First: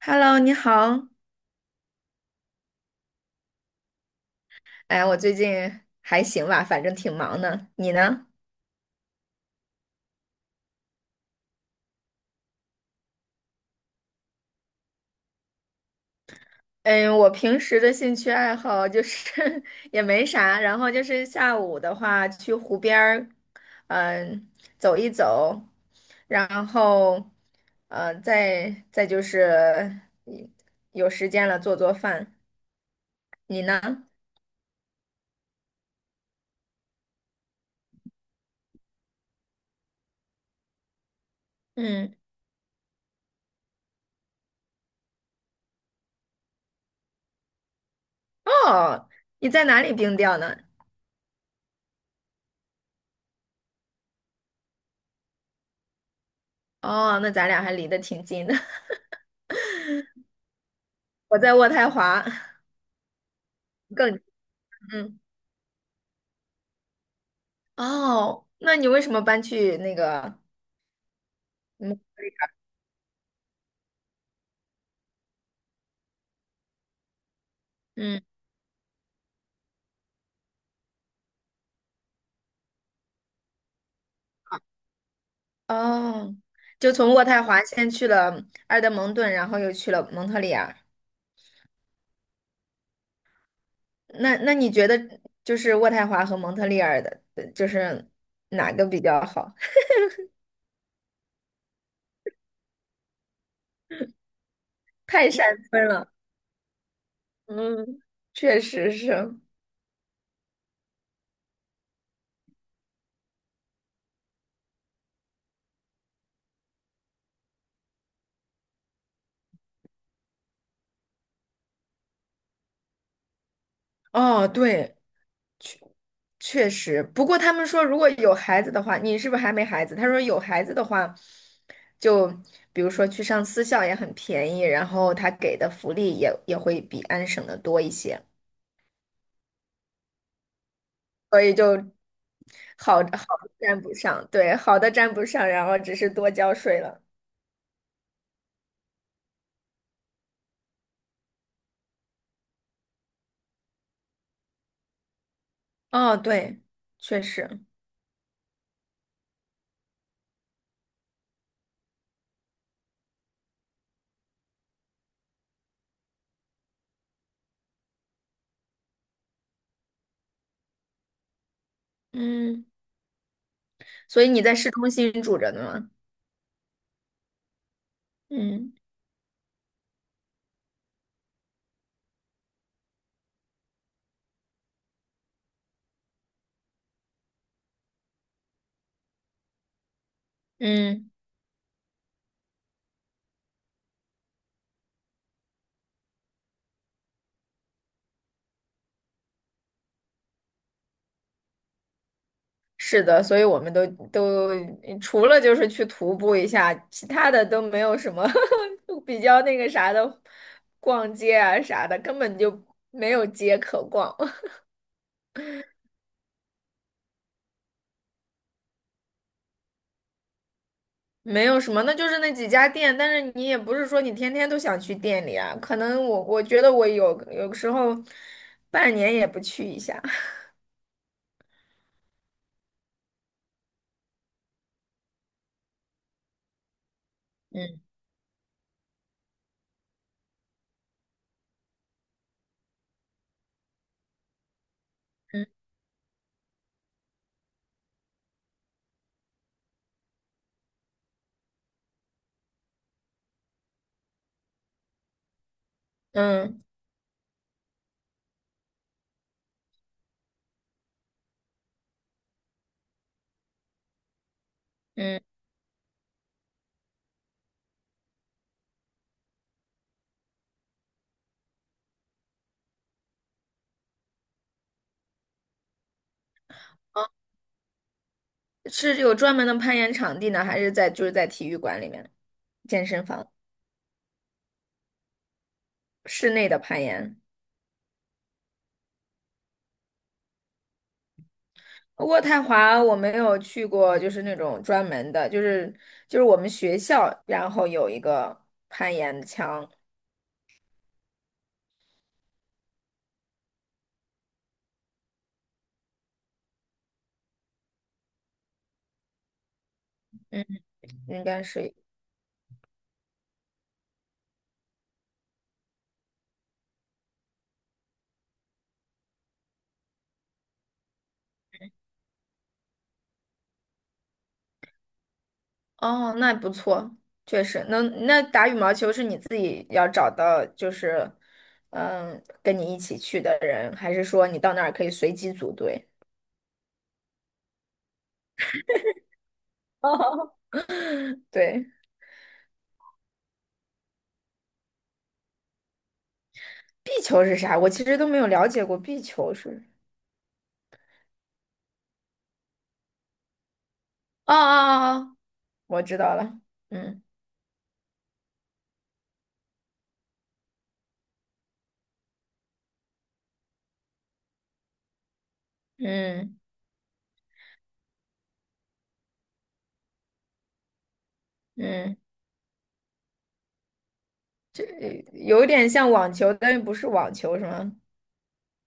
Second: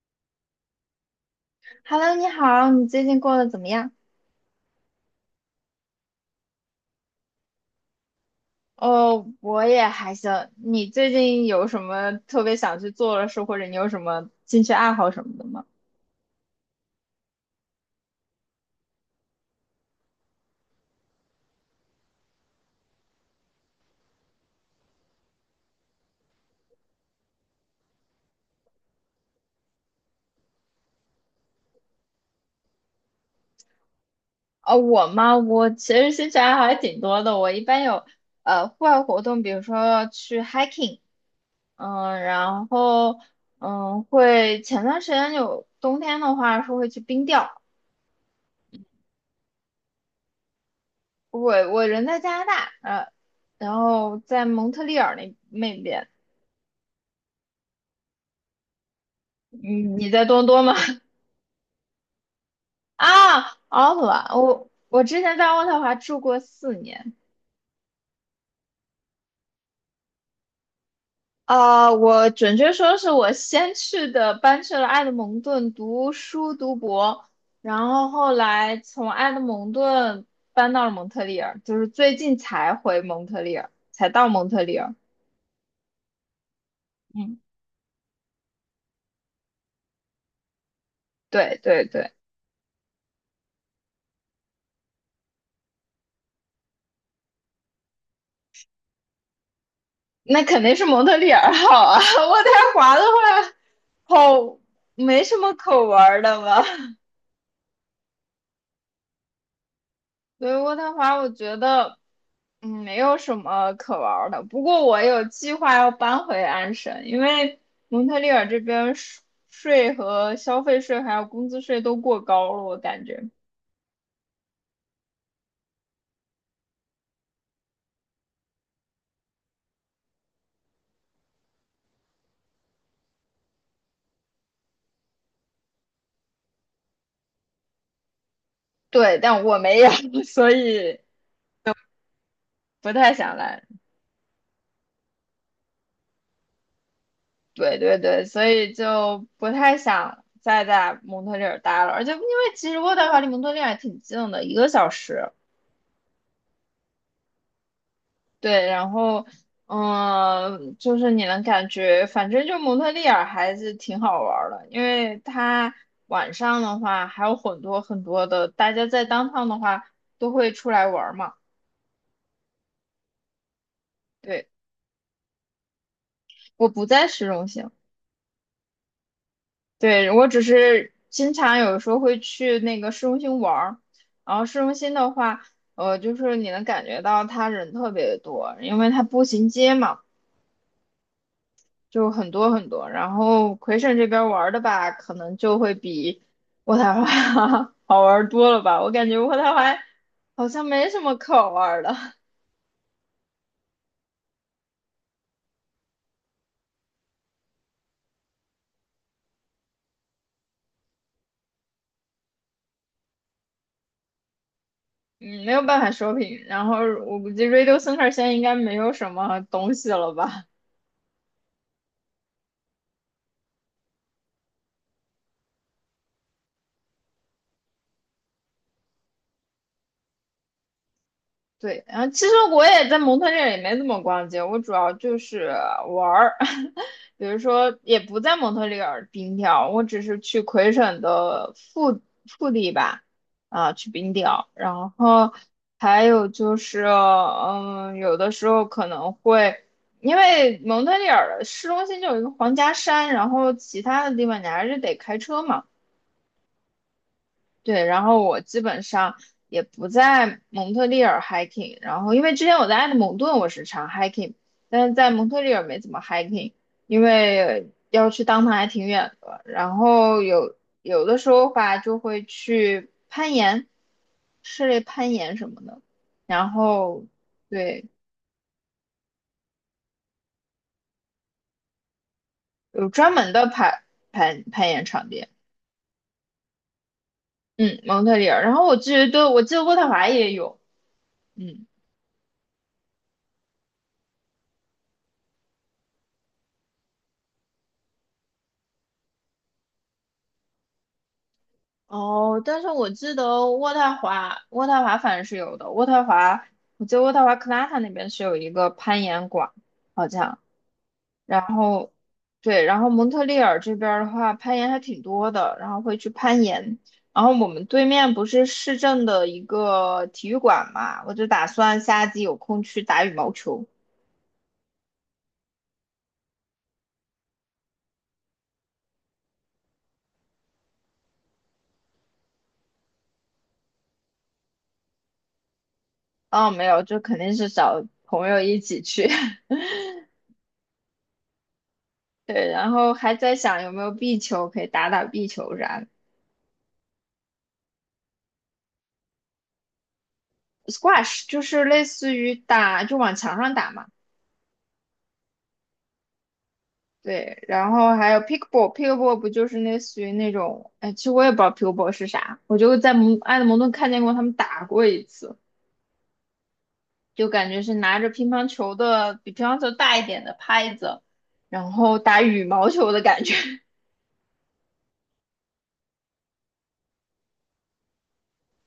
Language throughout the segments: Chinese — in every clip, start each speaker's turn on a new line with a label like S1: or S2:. S1: Hello，你好。
S2: Hello，你好，你最近过得怎么样？
S1: 哎，我最近还行吧，反正挺忙的。你呢？
S2: 哦，我也还行。你最近有什么特别想去做的事，或者你有什么兴趣爱好什么的吗？
S1: 嗯，我平时的兴趣爱好就是 也没啥，然后就是下午的话去湖边儿，嗯，走一走，然后，再就是有时间了做做饭。你呢？
S2: 哦，我吗？我其实兴趣爱好还挺多的。我一般有户外活动，比如说去 hiking，
S1: 嗯，
S2: 嗯，然后前段时间有冬天的话是会去冰钓。
S1: 哦，你在哪里冰钓呢？
S2: 我人在加拿大，然后在蒙特利尔那边。
S1: 哦，那咱俩还离得挺近的。
S2: 你在多伦多吗？
S1: 我在渥太华，
S2: 啊，渥太
S1: 更，
S2: 华，我
S1: 嗯。
S2: 之前在渥太华住过四年。
S1: 哦，那你为什么搬去那个？
S2: 啊、
S1: 嗯
S2: 我准确说是我先去的，搬去了埃德蒙顿读书读博，然后
S1: 嗯，
S2: 后来从埃德蒙顿搬到了蒙特利尔，就是最近才回蒙特利尔，才到蒙特利尔。
S1: 哦，就从渥
S2: 嗯，
S1: 太华先去了埃德蒙顿，然后又去了蒙特利尔。
S2: 对对对。
S1: 那你觉得就是渥太华和蒙特利尔的，就是哪个比较好？
S2: 那肯定是蒙特利尔好啊。渥太华的话，好，没
S1: 太
S2: 什
S1: 山
S2: 么可
S1: 村
S2: 玩
S1: 了。
S2: 儿的吧？
S1: 嗯，确实是。
S2: 所以渥太华我觉得，没有什么可玩儿的。不过我有计划要搬回安省，因为蒙特利尔这边税和消费税还有工资税都过高了，我感觉。
S1: 哦，对，确实，不过他们说，如果有孩子的话，你是不是还没孩子？他说有孩子的话，就比如说去上私校也很便宜，然后他给的福利也会比安省的多一些，
S2: 对，但我没有，所以
S1: 所以就
S2: 不
S1: 好好
S2: 太想
S1: 的
S2: 来。
S1: 沾不上，对，好的占不上，然后只是多交税了。
S2: 对对对，所以就不太想再在蒙特利尔待了。而且因为其实渥太华离蒙特利尔挺近的，一个小时。
S1: 哦，对，确实，
S2: 对，然后，就是你能感觉，反正就蒙特利尔还是挺好玩儿的，因为它晚上的话还有很多很多的，大家在当 o 的话都会出来玩儿嘛。
S1: 嗯，所以你
S2: 对，
S1: 在市中心住着呢吗？
S2: 我不在市中心，
S1: 嗯
S2: 对，我只是经常有时候会去那个市中心玩儿，然后市中心的话，就是你能感觉到它人特别多，因为它步行街嘛。
S1: 嗯。
S2: 就很多很多。然后魁省这边玩儿的吧，可能就会比渥太华 好玩儿多了吧。我感觉渥太华好像没什么可玩儿的，
S1: 是的，所以我们都除了就是去徒步一下，其他的都没有什么 比较那个啥的，逛街啊啥的，根本就没有街可逛，
S2: 嗯，没有办法 shopping。然后我估计 Radio Center 现在应该没有什么东西了吧。
S1: 没有什么，那就是那几家店，但是你也不是说你天天都想去店里啊，可能我觉得我有时候半年也不去一下，
S2: 对，然后其实我也在蒙特利尔也没怎么逛街，我主要就是玩儿，比如说
S1: 嗯
S2: 也不在蒙特利尔冰钓，我只是去魁省的腹地吧，啊，去冰钓，然后
S1: 嗯
S2: 还有就是，嗯，有的时候可能会，因为蒙特利尔的市中心就有一个皇家山，然后其他的地方你还是得开车嘛。
S1: 嗯
S2: 对，然后我基本上也不在蒙特利尔 hiking，然后因为之前我在埃德蒙顿我是常 hiking，但是在
S1: 嗯，
S2: 蒙特利尔没怎么 hiking，因为要去当趟还挺远的，然后有的时候吧就会去攀岩，室内攀岩什么的，然后对，
S1: 是有专门的攀岩场地呢，还是在就是在体育馆里面健
S2: 有
S1: 身
S2: 专
S1: 房
S2: 门的攀岩场地，
S1: 室内的攀岩？
S2: 嗯，蒙特利尔，然后我记得对，我记得渥太华也有，嗯。
S1: 渥太华我没有去过，就是那种专门的，就是就是我们学校，然后有一个攀岩墙，
S2: 哦，但是我记得渥太华，渥太华反正是有的。渥太华，我记得渥太华克拉塔那边是有一个攀岩馆，好像。
S1: 嗯，应该
S2: 然
S1: 是，
S2: 后，对，然后蒙特利尔这边儿的话，攀岩还挺多的，然后会去攀岩。然后我们对面不是市政的一个体育馆嘛，我就打算夏季有空去打羽毛球。
S1: 哦，那不错，确实，那打羽毛球是你自己要找到，就是嗯，跟你一起去的人，还是说你到那儿可以随机组队？
S2: 哦，没有，就肯定是找朋友一起去。
S1: 对，
S2: 对，然后还在想有没有壁球可以打打壁球啥的。
S1: 壁球是啥？我其实都没有了解过壁球是，
S2: squash 就是类似于打，就往墙上打嘛。
S1: 哦哦哦，哦我知道了，嗯
S2: 对，然后还有 pickleball，pickleball 不就是类似于那种，哎，其实我也不知道 pickleball 是啥，我就在蒙爱德蒙顿看见过他们打过一次，
S1: 嗯
S2: 就感觉是拿着乒乓球的比乒乓球大一点的拍子，然
S1: 嗯。
S2: 后打羽毛球的感觉。
S1: 这有点像网球，但又不是网球，是吗？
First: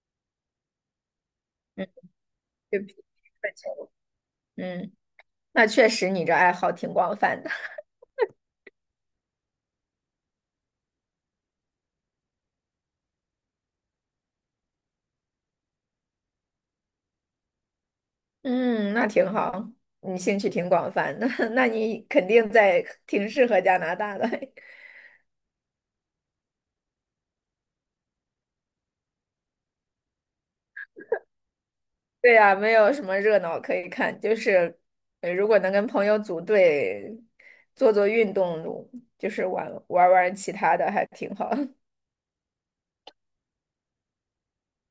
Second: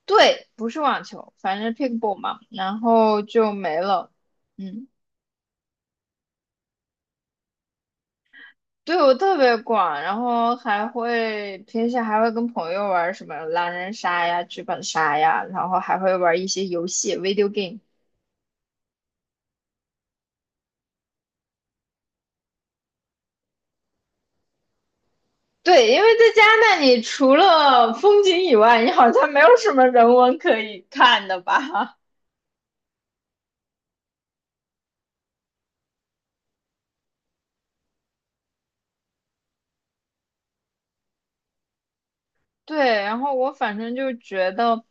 S2: 对，不是网球，反正
S1: 嗯，
S2: pickleball 嘛，
S1: 对
S2: 然
S1: 不起，
S2: 后就
S1: 羽
S2: 没
S1: 球。
S2: 了。嗯，
S1: 嗯，那确实你这爱好挺广泛的。
S2: 对我特别广，然后还会平时还会跟朋友玩什么狼人杀呀、剧本杀呀，然后还会玩一些游戏 （video game）。
S1: 嗯，那挺好，你兴趣挺广泛的，那你肯定在挺适合加拿大的。
S2: 对，因为在加拿大，你除了风景以外，你好像没有什么人文可以看的吧？
S1: 对呀，没有什么热闹可以看，就是如果能跟朋友组队做做运动，就是玩其他的，还挺好。
S2: 对，然后我反正就觉得，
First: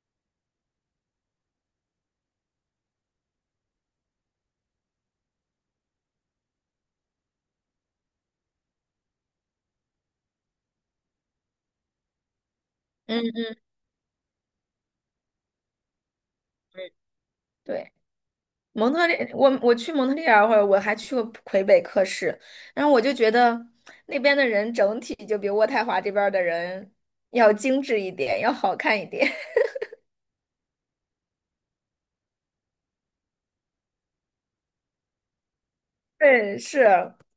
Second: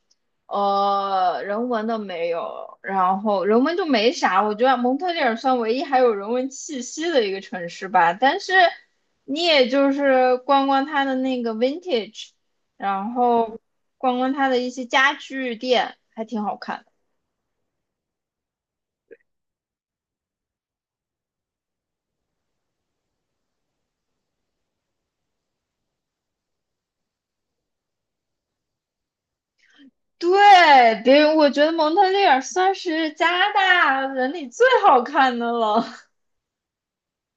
S2: 人文的没有，然后人文就没啥。我觉得蒙特利尔算唯一还有人文气息的一个城市吧，但是你也就是逛逛它的那个 vintage，然
S1: 嗯嗯，
S2: 后逛逛它的一些家具店，还挺好看的。
S1: 对。蒙特利，我去蒙特利尔会儿，我还去过魁北克市，然后我就觉得那边的人整体就比渥太华这边儿的人要精致一点，要好看一点。
S2: 对，别，我觉得蒙特利尔算是加拿大人里最好看的了。
S1: 对，是，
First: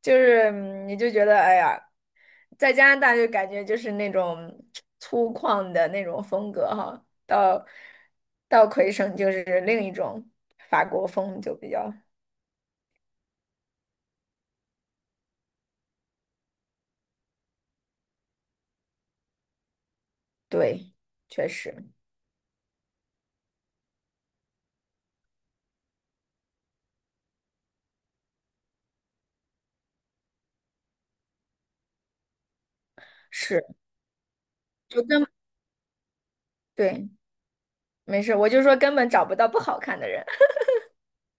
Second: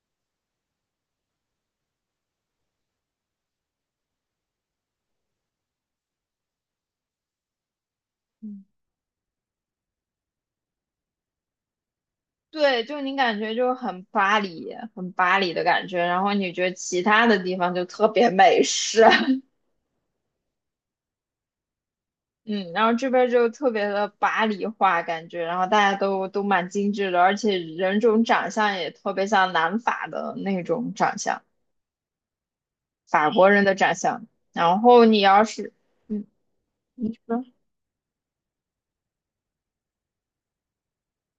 S1: 就是嗯你就觉得，哎呀，在加拿大就感觉就是那种粗犷的那种风格哈，到 魁省就是另一种法国风，就比较
S2: 对，就你感觉就很巴黎，很巴黎的感觉，然后你觉得其他的地方就特别美式，
S1: 对，确实
S2: 嗯，然后这边就特别的巴黎化感觉，然后大家都蛮精致的，而且人种长相也特别像南法的那种长相，法国
S1: 是，
S2: 人的长相。然
S1: 就
S2: 后你
S1: 根
S2: 要是，嗯，
S1: 对，
S2: 你说，
S1: 没事，我就说根本找不到不好看的人。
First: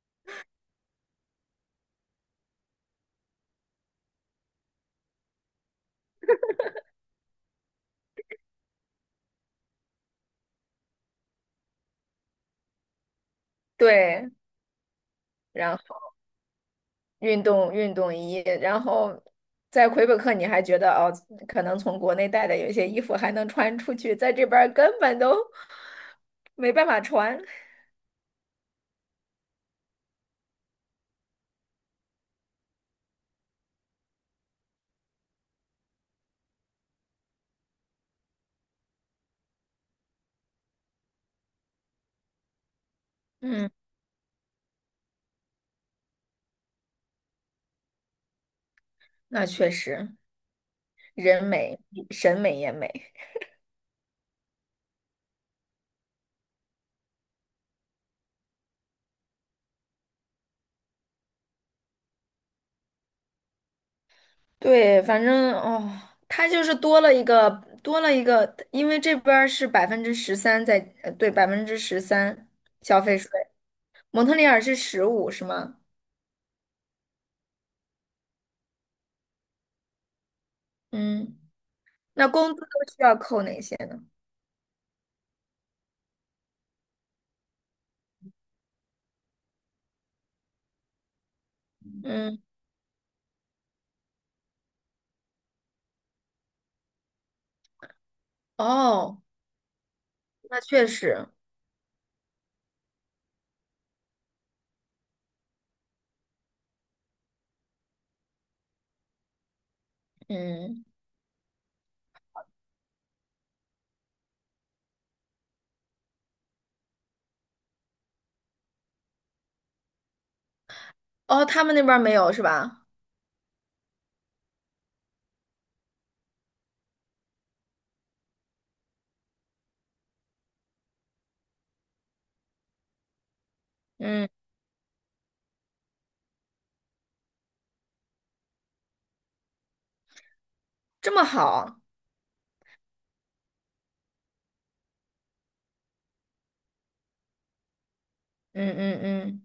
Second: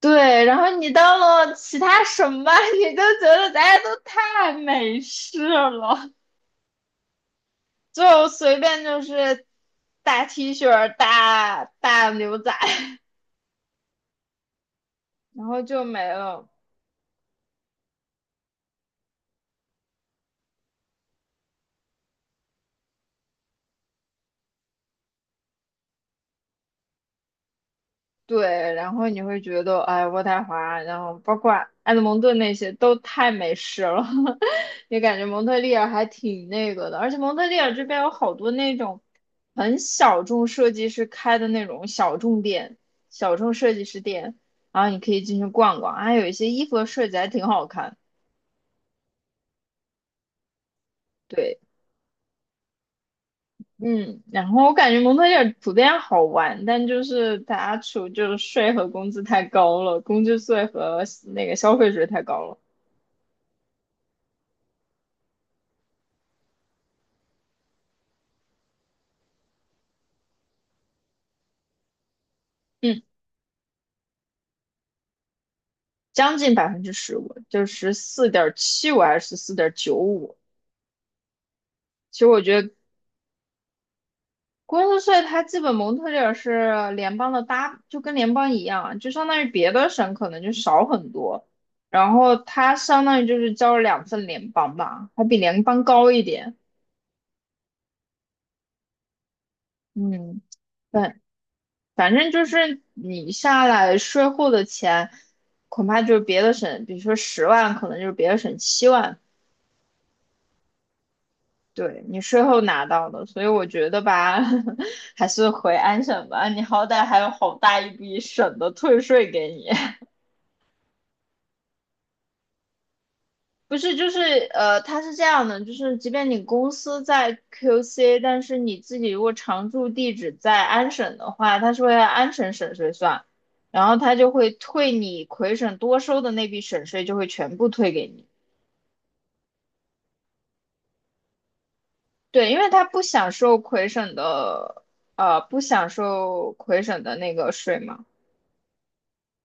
S2: 对，然后你到了其他省吧，你就觉得大家都太美式了。就随便就是大 T 恤、大牛仔，
S1: 对，
S2: 然后
S1: 然
S2: 就
S1: 后
S2: 没了。
S1: 运动衣，然后在魁北克你还觉得哦，可能从国内带的有一些衣服还能穿出去，在这边儿根本都没办法穿。
S2: 对，然后你会觉得，哎，渥太华，然后包括埃德蒙顿那些都太美式了 也感觉蒙特利尔还挺那个的。而且蒙特利尔这边有好多那种很小众设计师开的那种小众店、小众
S1: 嗯，
S2: 设计师店，然后你可以进去逛逛，还有一些衣服的设计还挺好看。
S1: 那确实，人
S2: 对，
S1: 美，审美也美。
S2: 嗯，然后我感觉蒙特利尔普遍好玩，但就是它出就是税和工资太高了，工资税和那个消费税太高了，
S1: 对，反正哦，它就是多了一个，因为这边儿是百分之十三在，呃对，百分之十三消
S2: 嗯，
S1: 费税，蒙特利尔是15，是吗？
S2: 将近15%，就14.75还是14.95。
S1: 嗯，
S2: 其
S1: 那
S2: 实我
S1: 工资
S2: 觉得
S1: 都需要扣哪些呢？
S2: 工资税它基本蒙特利尔是联邦的搭，就跟联邦一样，就相当于别的省可能就少很多，然后
S1: 嗯，
S2: 它相当于就是交了2份联邦吧，还比联邦高一点，
S1: 哦，
S2: 嗯。
S1: 那确
S2: 对，
S1: 实，
S2: 反正就是你下来税后的钱，恐怕就是别的省，比如说10万，可能就是别的省7万，
S1: 嗯，
S2: 对你税后拿到的。所以我觉得吧，还是回安省吧，你好歹还有好大一笔省的退税给你。
S1: 哦，他们那边儿没有是吧？
S2: 不是，就是它是这样的，就是即便你公司在 QC，但是你自己如果常住地址在安省的话，它是会按安省省税算，然后它
S1: 嗯，
S2: 就会退你魁省多收的那笔省税，就会全部退给你。
S1: 这么好，
S2: 对，因为它不享受魁省的，不享受魁省的那个税嘛。
S1: 嗯嗯嗯，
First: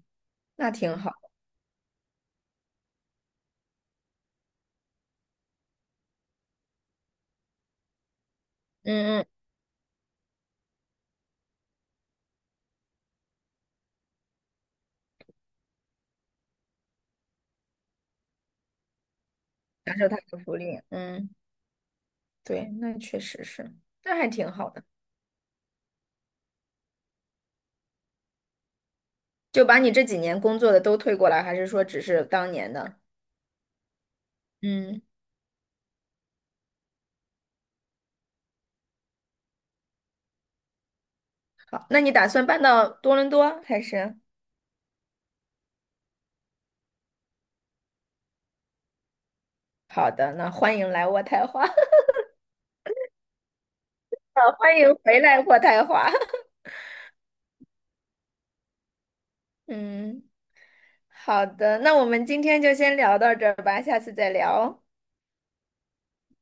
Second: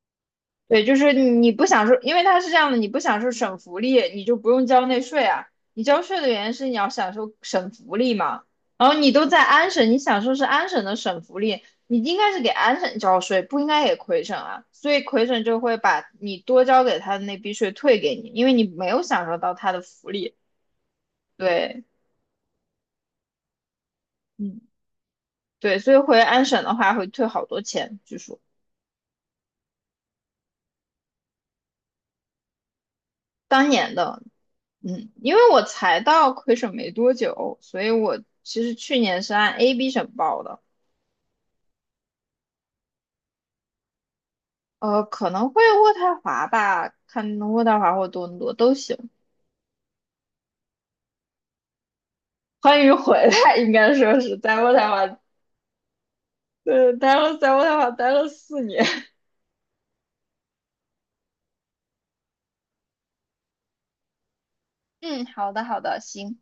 S1: 那
S2: 对，就
S1: 挺好，
S2: 是你不享受，因为它是这样的，你不享受省福利，你就不用交那税啊。你交税的原因是你要享受省福利嘛。然后你
S1: 嗯嗯，
S2: 都在安省，你享受是安省的省福利，你应该是给安省交税，不应该给魁省啊。所以魁省就会把你多交给他的那笔税退给你，因为你没有享受到他的
S1: 享受
S2: 福
S1: 他
S2: 利。
S1: 的福利，嗯，
S2: 对，
S1: 对，那确实是，那还挺
S2: 嗯，
S1: 好的。
S2: 对，所以回安省的话会退好多钱，据说
S1: 就把你这几年工作的都退过来，还是说只是当年的？
S2: 当年的，
S1: 嗯，
S2: 嗯，因为我才到魁省没多久，所以我其实去年是按 AB 省报的，
S1: 好，那你打算搬到多伦多还是？
S2: 可能会渥太华吧，看渥太华或多伦多都行。
S1: 好的，那欢迎来渥太华，
S2: 欢迎回来，应该说是在渥
S1: 欢
S2: 太
S1: 迎
S2: 华，
S1: 回来渥太华。
S2: 待了在渥太华待了四年。
S1: 嗯，好的，那我们今天就先聊到这儿吧，下次再聊哦。
S2: 嗯，好的，好的，行。